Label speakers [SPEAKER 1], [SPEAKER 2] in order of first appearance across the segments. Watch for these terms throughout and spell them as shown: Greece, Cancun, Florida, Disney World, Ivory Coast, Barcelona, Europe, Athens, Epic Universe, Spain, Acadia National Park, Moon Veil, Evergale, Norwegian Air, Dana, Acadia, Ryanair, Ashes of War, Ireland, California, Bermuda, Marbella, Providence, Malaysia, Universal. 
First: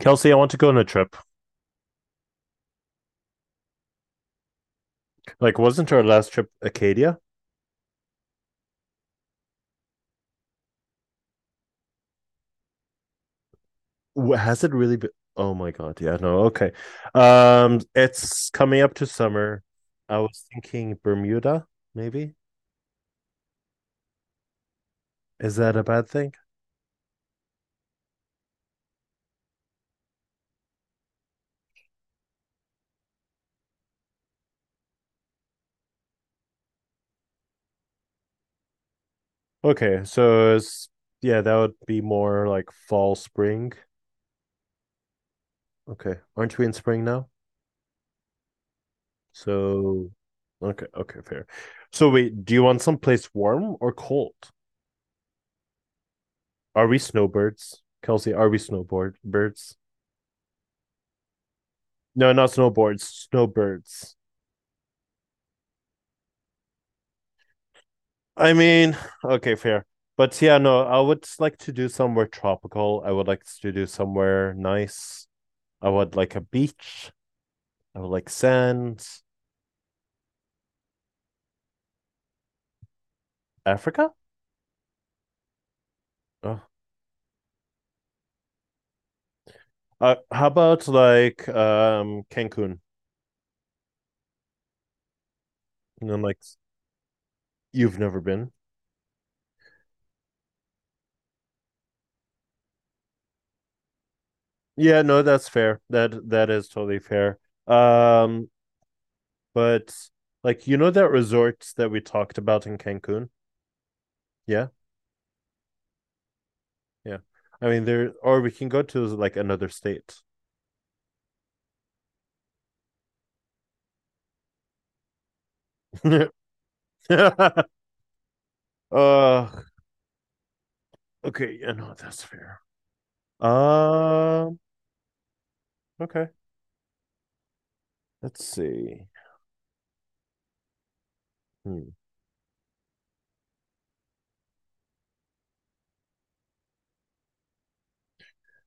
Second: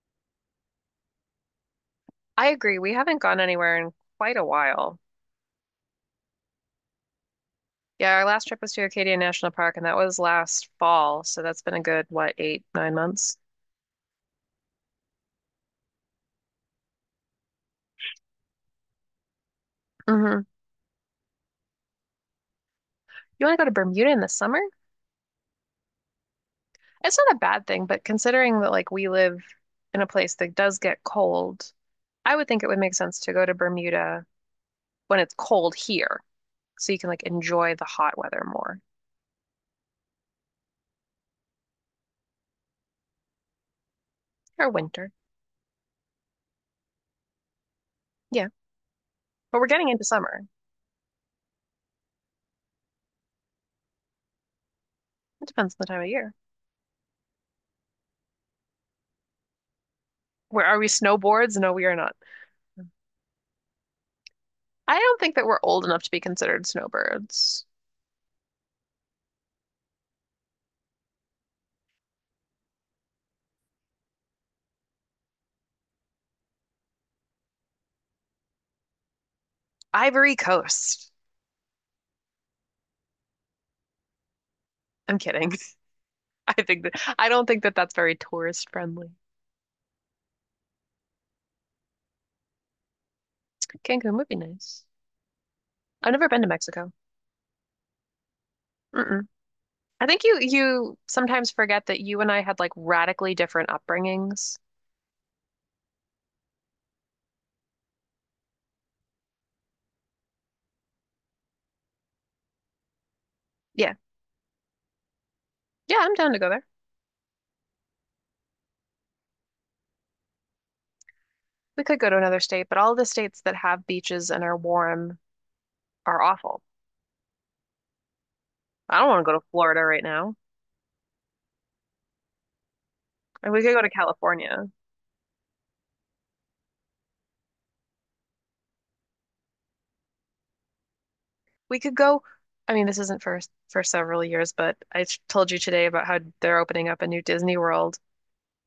[SPEAKER 1] Kelsey, I want to go on a trip.
[SPEAKER 2] I agree. We haven't gone anywhere in quite a while.
[SPEAKER 1] Wasn't our last trip Acadia?
[SPEAKER 2] Yeah, our last trip was to Acadia National Park, and that was last fall. So that's been a good, what, eight, nine months?
[SPEAKER 1] Has it really been? Oh my God. Yeah, no. Okay. It's coming up to summer. I was
[SPEAKER 2] Hmm.
[SPEAKER 1] thinking Bermuda, maybe.
[SPEAKER 2] You want to go to Bermuda in the summer?
[SPEAKER 1] Is that a bad thing?
[SPEAKER 2] It's not a bad thing, but considering that like we live in a place that does get cold, I would think it would make sense to go to Bermuda when it's cold here, so you can like enjoy the hot weather more
[SPEAKER 1] Okay. So, that would be more like fall, spring.
[SPEAKER 2] or winter.
[SPEAKER 1] Okay. Aren't we in spring now?
[SPEAKER 2] Yeah, but we're getting into
[SPEAKER 1] So,
[SPEAKER 2] summer.
[SPEAKER 1] okay. Okay. Fair. So, wait, do you want someplace warm or cold?
[SPEAKER 2] It depends on the time of year.
[SPEAKER 1] Are we snowbirds? Kelsey, are we snowboard birds?
[SPEAKER 2] Where are we snowboards? No, we are not.
[SPEAKER 1] No, not snowboards, snowbirds.
[SPEAKER 2] I don't think that we're old enough to be considered snowbirds.
[SPEAKER 1] I mean, okay, fair. But yeah, no, I would like to do somewhere tropical. I would like to do somewhere nice. I would like a beach. I would like sand.
[SPEAKER 2] Ivory Coast.
[SPEAKER 1] Africa?
[SPEAKER 2] I'm kidding. I
[SPEAKER 1] Oh.
[SPEAKER 2] think that I don't think that that's very tourist friendly.
[SPEAKER 1] How about like Cancun?
[SPEAKER 2] Cancun would be nice.
[SPEAKER 1] And
[SPEAKER 2] I've
[SPEAKER 1] then
[SPEAKER 2] never
[SPEAKER 1] like
[SPEAKER 2] been to Mexico.
[SPEAKER 1] you've never been.
[SPEAKER 2] Mm-mm. I think you sometimes forget that you and I had like radically different upbringings.
[SPEAKER 1] Yeah, no, that's fair. That is totally fair. Um, but like you know that resort that we talked about in Cancun?
[SPEAKER 2] Yeah.
[SPEAKER 1] Yeah.
[SPEAKER 2] Yeah, I'm down to go there.
[SPEAKER 1] Yeah. I mean, there, or we can go to like another state.
[SPEAKER 2] We could go to another state, but all the states that have beaches and are warm are
[SPEAKER 1] uh,
[SPEAKER 2] awful.
[SPEAKER 1] okay.
[SPEAKER 2] I don't want to go to
[SPEAKER 1] Yeah,
[SPEAKER 2] Florida right now.
[SPEAKER 1] no, that's fair. Um,
[SPEAKER 2] And we could go to
[SPEAKER 1] uh,
[SPEAKER 2] California.
[SPEAKER 1] okay. Let's see.
[SPEAKER 2] We
[SPEAKER 1] Hmm.
[SPEAKER 2] could go. I mean, this isn't for several years, but I told you today about how they're opening up a new Disney World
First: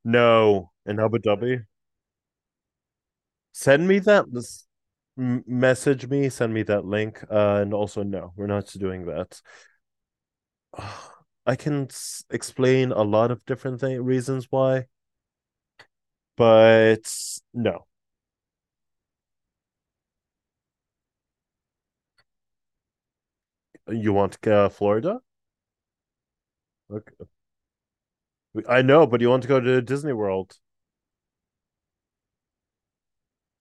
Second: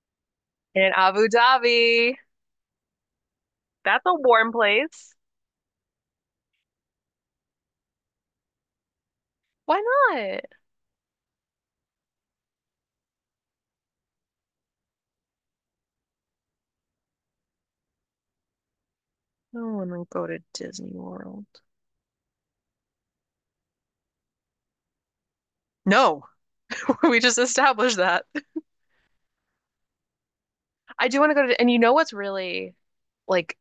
[SPEAKER 1] No,
[SPEAKER 2] in
[SPEAKER 1] in Abu
[SPEAKER 2] Abu
[SPEAKER 1] Dhabi.
[SPEAKER 2] Dhabi.
[SPEAKER 1] Send me
[SPEAKER 2] That's a
[SPEAKER 1] that.
[SPEAKER 2] warm place.
[SPEAKER 1] Message me. Send me that link. And also, no, we're not doing that.
[SPEAKER 2] Why not?
[SPEAKER 1] Oh, I can explain a lot of different reasons why, but no.
[SPEAKER 2] No one to go to Disney World.
[SPEAKER 1] You want Florida?
[SPEAKER 2] No, we
[SPEAKER 1] Okay.
[SPEAKER 2] just established that.
[SPEAKER 1] I know, but you want to go to Disney World?
[SPEAKER 2] I do want to go to, and you know what's really like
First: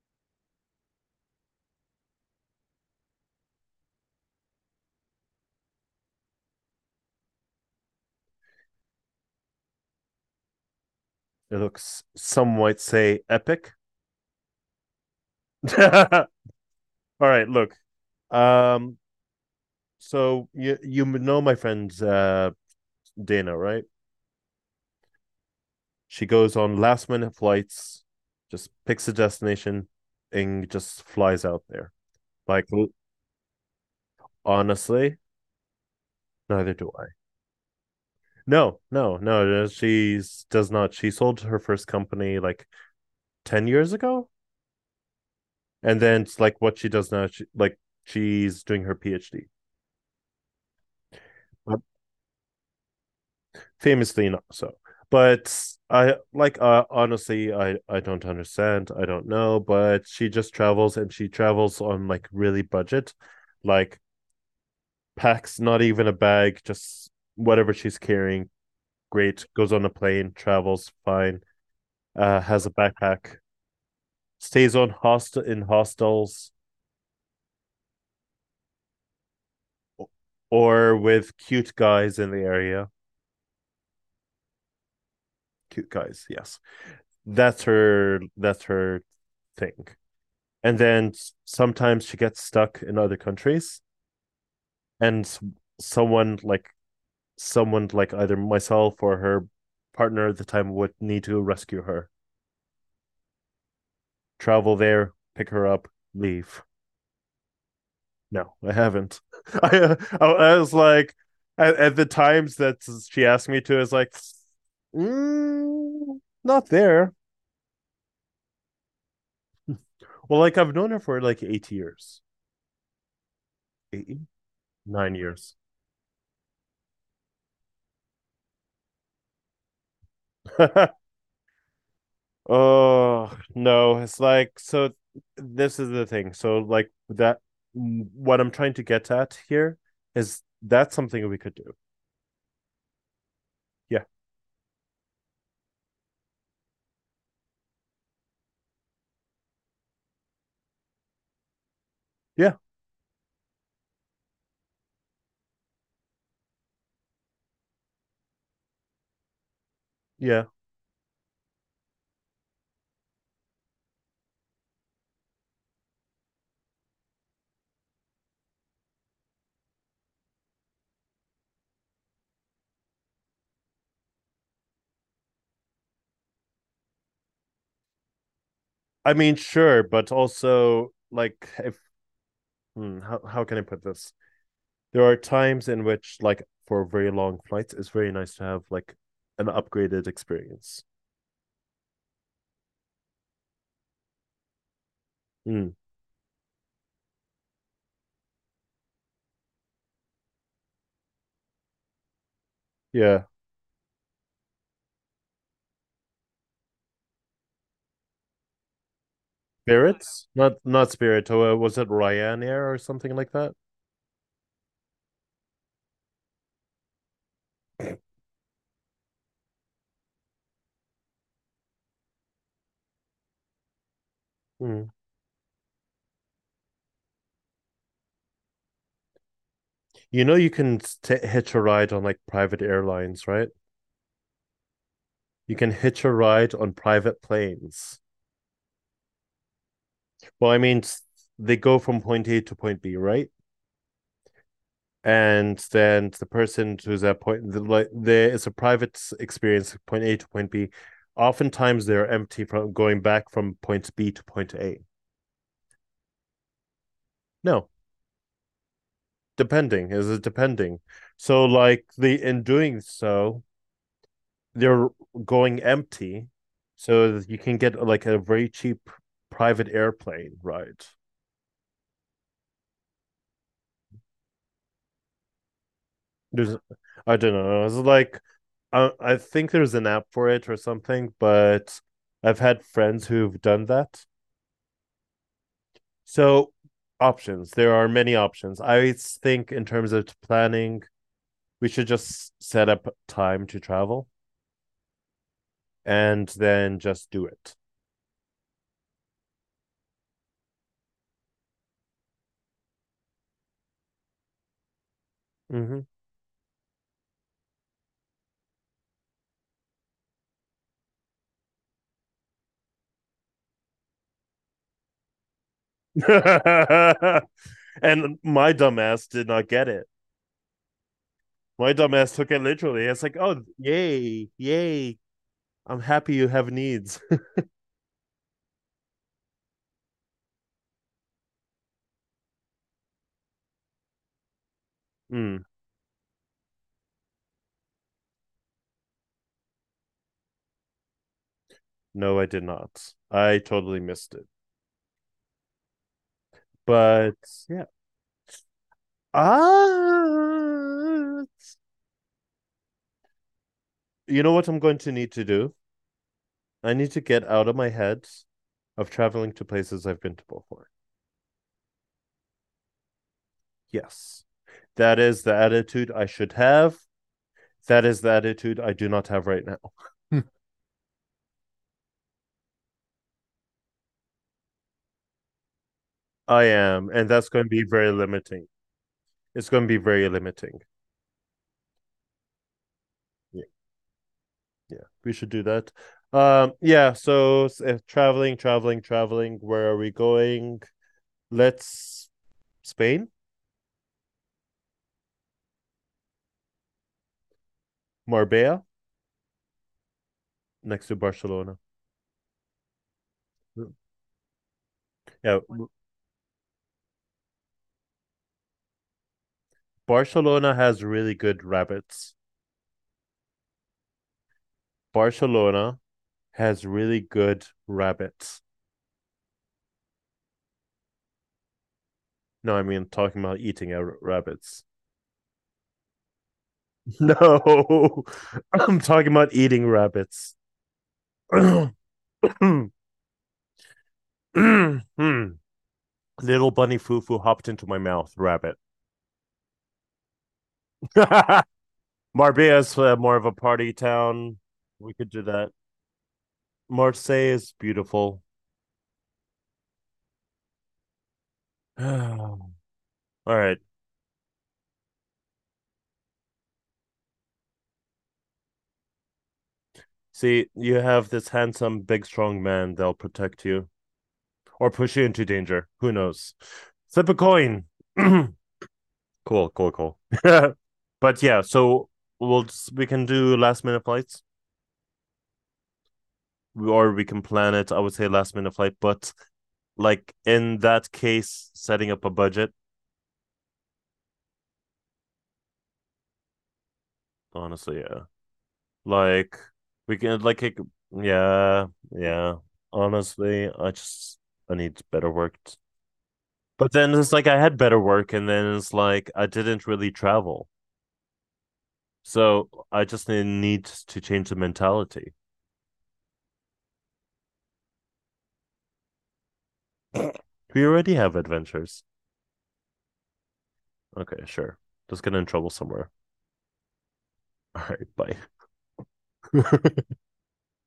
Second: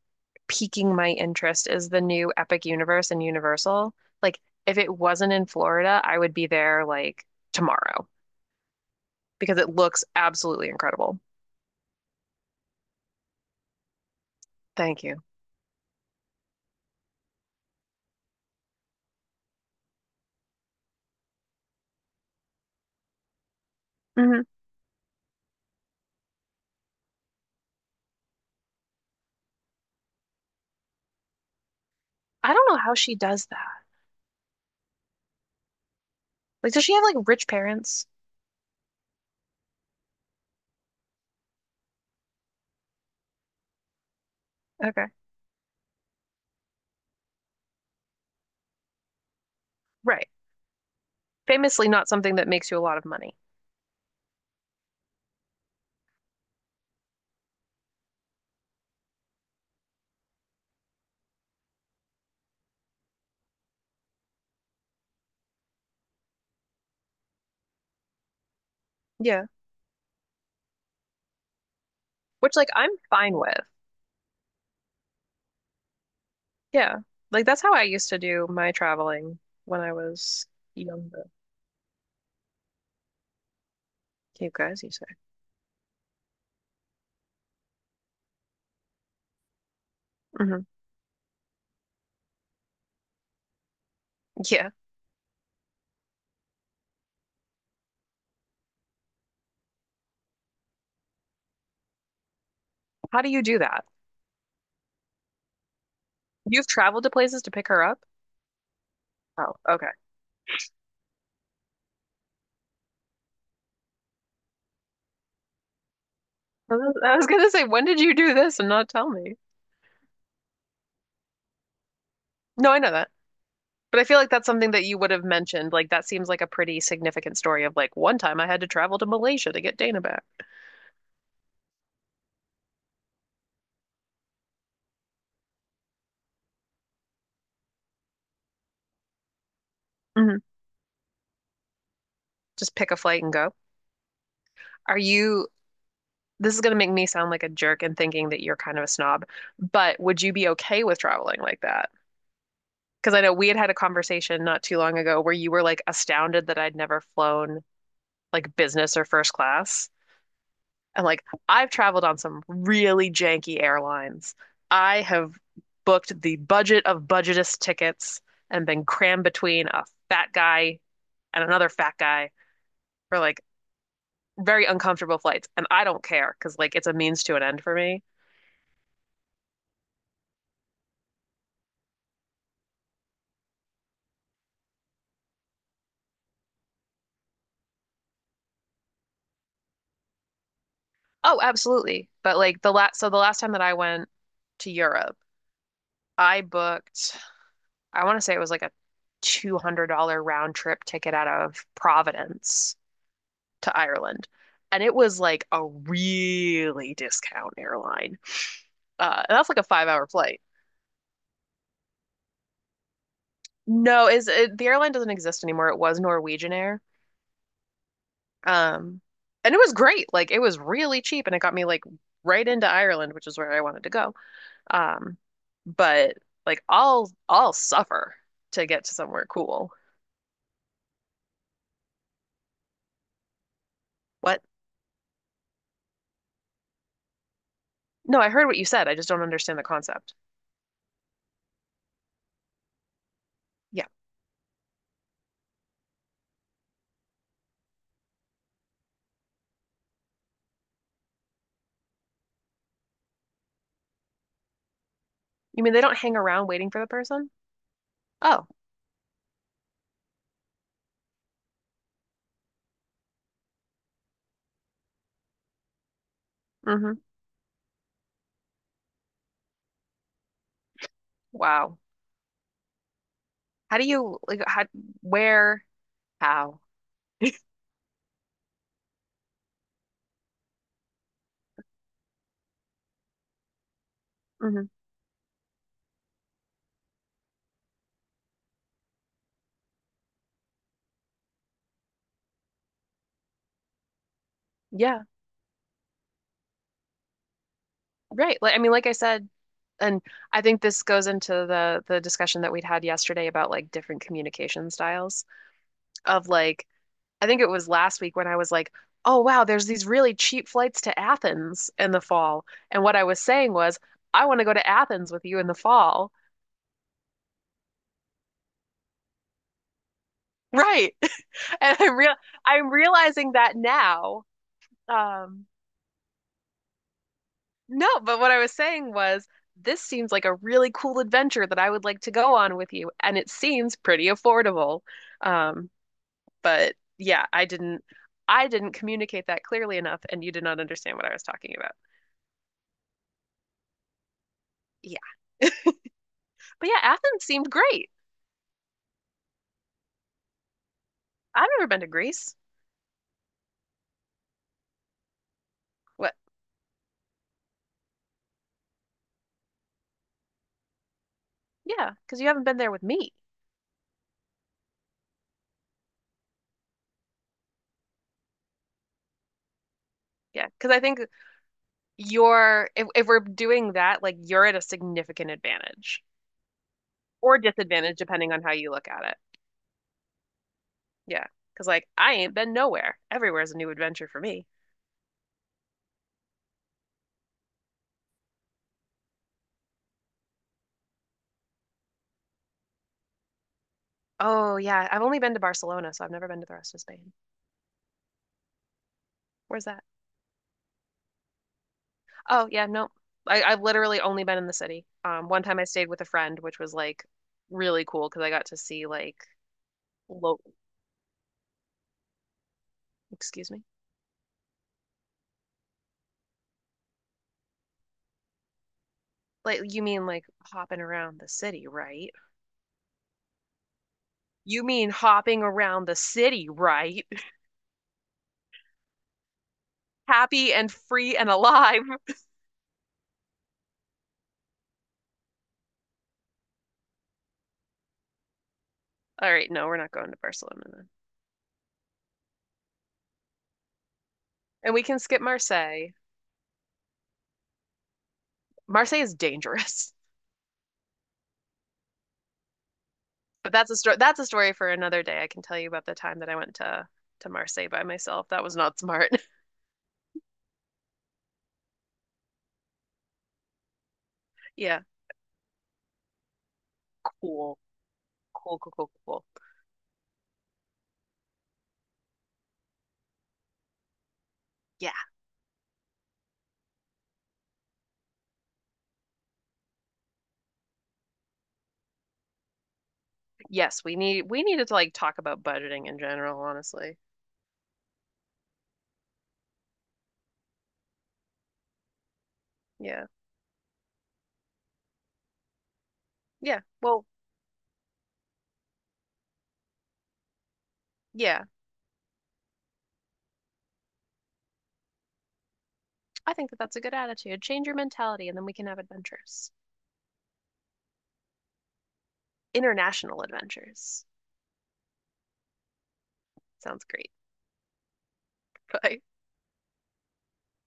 [SPEAKER 2] piquing my interest is the new Epic Universe in Universal. Like, if it wasn't in Florida, I would be there like tomorrow because it looks absolutely incredible.
[SPEAKER 1] It looks, some might say, epic.
[SPEAKER 2] Thank you.
[SPEAKER 1] All right, look. Um, so you know my friend Dana, right?
[SPEAKER 2] Mhm.
[SPEAKER 1] She goes on last minute flights, just picks a destination, and just flies out there.
[SPEAKER 2] I
[SPEAKER 1] Like
[SPEAKER 2] don't know how she does that.
[SPEAKER 1] honestly, neither
[SPEAKER 2] Like, does
[SPEAKER 1] do
[SPEAKER 2] she
[SPEAKER 1] I.
[SPEAKER 2] have like rich parents?
[SPEAKER 1] No. She does not. She sold her first company like 10 years ago,
[SPEAKER 2] Okay.
[SPEAKER 1] and then it's like what she does now. She she's doing her PhD.
[SPEAKER 2] Right.
[SPEAKER 1] But
[SPEAKER 2] Famously not something that makes you a lot of money.
[SPEAKER 1] famously not so, but I like honestly I don't understand, I don't know, but she just travels and she travels on like really budget, like packs not even a bag, just whatever she's carrying, great,
[SPEAKER 2] Yeah.
[SPEAKER 1] goes on a plane, travels fine,
[SPEAKER 2] Which
[SPEAKER 1] has
[SPEAKER 2] like
[SPEAKER 1] a
[SPEAKER 2] I'm
[SPEAKER 1] backpack,
[SPEAKER 2] fine with.
[SPEAKER 1] stays on hostel in hostels,
[SPEAKER 2] Yeah. Like that's how I used to do my traveling when I was
[SPEAKER 1] or
[SPEAKER 2] younger.
[SPEAKER 1] with cute guys in the area.
[SPEAKER 2] Cape guys, you say.
[SPEAKER 1] Cute guys, yes, that's her thing.
[SPEAKER 2] Hmm.
[SPEAKER 1] And then sometimes she gets stuck in other countries
[SPEAKER 2] Yeah.
[SPEAKER 1] and someone like, someone like either myself or her partner at the time would need to rescue her,
[SPEAKER 2] How do you do that?
[SPEAKER 1] travel there, pick her up, leave.
[SPEAKER 2] You've traveled to places to pick her up?
[SPEAKER 1] No, I haven't.
[SPEAKER 2] Oh, okay.
[SPEAKER 1] I was like at the times that she asked me to I was like, not
[SPEAKER 2] I was
[SPEAKER 1] there.
[SPEAKER 2] I was gonna say, when did you do this and not tell me?
[SPEAKER 1] Well, like I've known her for like 8 years,
[SPEAKER 2] No, I know that. But I feel
[SPEAKER 1] eight
[SPEAKER 2] like that's something that you would
[SPEAKER 1] nine
[SPEAKER 2] have
[SPEAKER 1] years
[SPEAKER 2] mentioned. Like that seems like a pretty significant story of like one time I had to travel to Malaysia to get Dana back.
[SPEAKER 1] Oh no, it's like so. This is the thing. So like that. What I'm trying to get at here is
[SPEAKER 2] Mhm.
[SPEAKER 1] that's something we could do.
[SPEAKER 2] Just pick a flight and go.
[SPEAKER 1] Yeah,
[SPEAKER 2] Are you, this is going to make me sound like a jerk and thinking that you're kind of a snob, but would you be okay with traveling like that?
[SPEAKER 1] yeah,
[SPEAKER 2] Because I know we had had a conversation not too long ago where you were like astounded that I'd never flown like business or first class.
[SPEAKER 1] yeah.
[SPEAKER 2] And like, I've traveled on some really janky airlines. I have booked the budget of budgetist tickets and been crammed between a fat guy and another fat guy for like very uncomfortable flights, and I don't care because like it's a means to an end for me.
[SPEAKER 1] I mean, sure, but also like if, how can I put this? There are times in which like for very long flights, it's very nice to have like an upgraded experience.
[SPEAKER 2] Oh, absolutely. But like the last, so the last time that I went to Europe,
[SPEAKER 1] Mm,
[SPEAKER 2] I booked, I want to say it was like a $200 round trip ticket out of Providence
[SPEAKER 1] yeah,
[SPEAKER 2] to Ireland. And it was like a really discount airline. And that's like a five-hour
[SPEAKER 1] Spirits,
[SPEAKER 2] flight.
[SPEAKER 1] not Spirit. Oh, was it Ryanair or something like that?
[SPEAKER 2] No, is it, the airline doesn't exist anymore. It was Norwegian Air. Um, and it was great. Like it was really cheap and it got me like right into Ireland, which is where I wanted to go.
[SPEAKER 1] Mm.
[SPEAKER 2] Um, but like I'll suffer to get to somewhere cool.
[SPEAKER 1] You know, you can hitch a ride on like private airlines, right?
[SPEAKER 2] What?
[SPEAKER 1] You can hitch a ride on private planes.
[SPEAKER 2] No, I heard what you said. I just don't understand the concept.
[SPEAKER 1] Well, I mean, they go from point A to point B, right?
[SPEAKER 2] Yeah.
[SPEAKER 1] And then the person who's at point, the, like, there is a private experience, point A to point B. Oftentimes they're empty from going back from point B to point A.
[SPEAKER 2] You mean they don't hang around waiting for the person?
[SPEAKER 1] No,
[SPEAKER 2] Oh.
[SPEAKER 1] depending. Is it depending? So, like, the in doing so, they're going empty,
[SPEAKER 2] Mm-hmm.
[SPEAKER 1] so you can get like a very cheap private airplane ride.
[SPEAKER 2] Wow. How do you like how where
[SPEAKER 1] There's,
[SPEAKER 2] how?
[SPEAKER 1] I don't know. It's like, I think there's an app for it or something, but I've had friends who've done that.
[SPEAKER 2] Mm-hmm.
[SPEAKER 1] So options. There are many options. I think in terms of planning, we should just set up time to travel
[SPEAKER 2] Yeah.
[SPEAKER 1] and then just do it.
[SPEAKER 2] Right. Like I mean, like I said, and I think this goes into the discussion that we'd had yesterday about like different communication styles.
[SPEAKER 1] Mm-hmm.
[SPEAKER 2] Of like, I think it was last week when I was like, oh, wow, there's these really cheap flights to Athens in the fall. And what I was saying was, I want to go to Athens with you in the fall.
[SPEAKER 1] And my dumbass did not get it.
[SPEAKER 2] Right.
[SPEAKER 1] My
[SPEAKER 2] And I'm
[SPEAKER 1] dumbass
[SPEAKER 2] real
[SPEAKER 1] took it
[SPEAKER 2] I'm
[SPEAKER 1] literally. It's like,
[SPEAKER 2] realizing
[SPEAKER 1] oh,
[SPEAKER 2] that now.
[SPEAKER 1] yay, yay.
[SPEAKER 2] Um,
[SPEAKER 1] I'm happy you have needs.
[SPEAKER 2] no, but what I was saying was this seems like a really cool adventure that I would like to go on with you, and it seems pretty affordable.
[SPEAKER 1] Mm,
[SPEAKER 2] Um, but yeah, I didn't communicate that clearly enough, and you did not understand what I was talking about.
[SPEAKER 1] no, I did not. I totally missed it.
[SPEAKER 2] Yeah. But yeah,
[SPEAKER 1] But
[SPEAKER 2] Athens seemed
[SPEAKER 1] yeah.
[SPEAKER 2] great.
[SPEAKER 1] Ah,
[SPEAKER 2] I've never been to Greece.
[SPEAKER 1] you know what I'm going to need to do?
[SPEAKER 2] What?
[SPEAKER 1] I need to get out of my head of traveling to places I've been to before.
[SPEAKER 2] Yeah, because you haven't been there with me.
[SPEAKER 1] Yes. That is the attitude I should have. That is the attitude I do not have right now.
[SPEAKER 2] Yeah, because I think you're, if we're doing that, like you're at a significant advantage
[SPEAKER 1] I am. And that's
[SPEAKER 2] or
[SPEAKER 1] going to be very
[SPEAKER 2] disadvantage, depending on
[SPEAKER 1] limiting.
[SPEAKER 2] how you look at it.
[SPEAKER 1] It's going to be very limiting.
[SPEAKER 2] Yeah, because like I ain't been nowhere. Everywhere
[SPEAKER 1] Yeah.
[SPEAKER 2] is a new adventure for me.
[SPEAKER 1] Yeah, we should do that. Yeah, so traveling, where are we going? Let's Spain,
[SPEAKER 2] Oh, yeah, I've only been to Barcelona, so I've never been to the rest of Spain.
[SPEAKER 1] Marbella,
[SPEAKER 2] Where's that?
[SPEAKER 1] next to Barcelona.
[SPEAKER 2] Oh, yeah, no. I've
[SPEAKER 1] Yeah,
[SPEAKER 2] literally only been in the city. One time I stayed with a friend, which was like really cool because I got to see like, lo-
[SPEAKER 1] Barcelona has really good rabbits.
[SPEAKER 2] excuse me.
[SPEAKER 1] Barcelona has really good rabbits.
[SPEAKER 2] Like you mean like hopping around the city, right?
[SPEAKER 1] No, I mean talking about eating rabbits.
[SPEAKER 2] You mean hopping around the city, right?
[SPEAKER 1] No, I'm talking about eating rabbits.
[SPEAKER 2] Happy and free and
[SPEAKER 1] Little
[SPEAKER 2] alive.
[SPEAKER 1] bunny foo foo hopped into my mouth, rabbit.
[SPEAKER 2] All right, no, we're not going to Barcelona then.
[SPEAKER 1] Marbia's more of a party town.
[SPEAKER 2] And we
[SPEAKER 1] We
[SPEAKER 2] can
[SPEAKER 1] could
[SPEAKER 2] skip
[SPEAKER 1] do that.
[SPEAKER 2] Marseille.
[SPEAKER 1] Marseille is beautiful.
[SPEAKER 2] Marseille is dangerous.
[SPEAKER 1] All
[SPEAKER 2] But
[SPEAKER 1] right.
[SPEAKER 2] that's a story for another day. I can tell you about the time that I went to Marseille by myself. That was not smart.
[SPEAKER 1] See, you have this handsome, big, strong man that'll protect you or
[SPEAKER 2] Yeah.
[SPEAKER 1] push you into danger. Who knows? Flip a
[SPEAKER 2] Cool.
[SPEAKER 1] coin. cool,
[SPEAKER 2] Cool, cool, cool, cool.
[SPEAKER 1] cool. But yeah, so we'll just, we can do last minute flights
[SPEAKER 2] Yeah.
[SPEAKER 1] or we can plan it. I would say last minute flight, but like in that case, setting up a budget.
[SPEAKER 2] Yes, we needed to like talk about budgeting in general, honestly.
[SPEAKER 1] Honestly, yeah. Like we can like it, yeah, yeah.
[SPEAKER 2] Yeah.
[SPEAKER 1] Honestly, I just I need better work.
[SPEAKER 2] Yeah.
[SPEAKER 1] But then
[SPEAKER 2] Well,
[SPEAKER 1] it's like I had better work and then it's like I didn't really travel.
[SPEAKER 2] yeah.
[SPEAKER 1] So I just need to change the mentality.
[SPEAKER 2] I think that that's a good attitude. Change your mentality and then we can have adventures.
[SPEAKER 1] We already have adventures.
[SPEAKER 2] International adventures.
[SPEAKER 1] Okay, sure. Just get in trouble somewhere.
[SPEAKER 2] Sounds great.
[SPEAKER 1] All right,
[SPEAKER 2] Bye.
[SPEAKER 1] bye.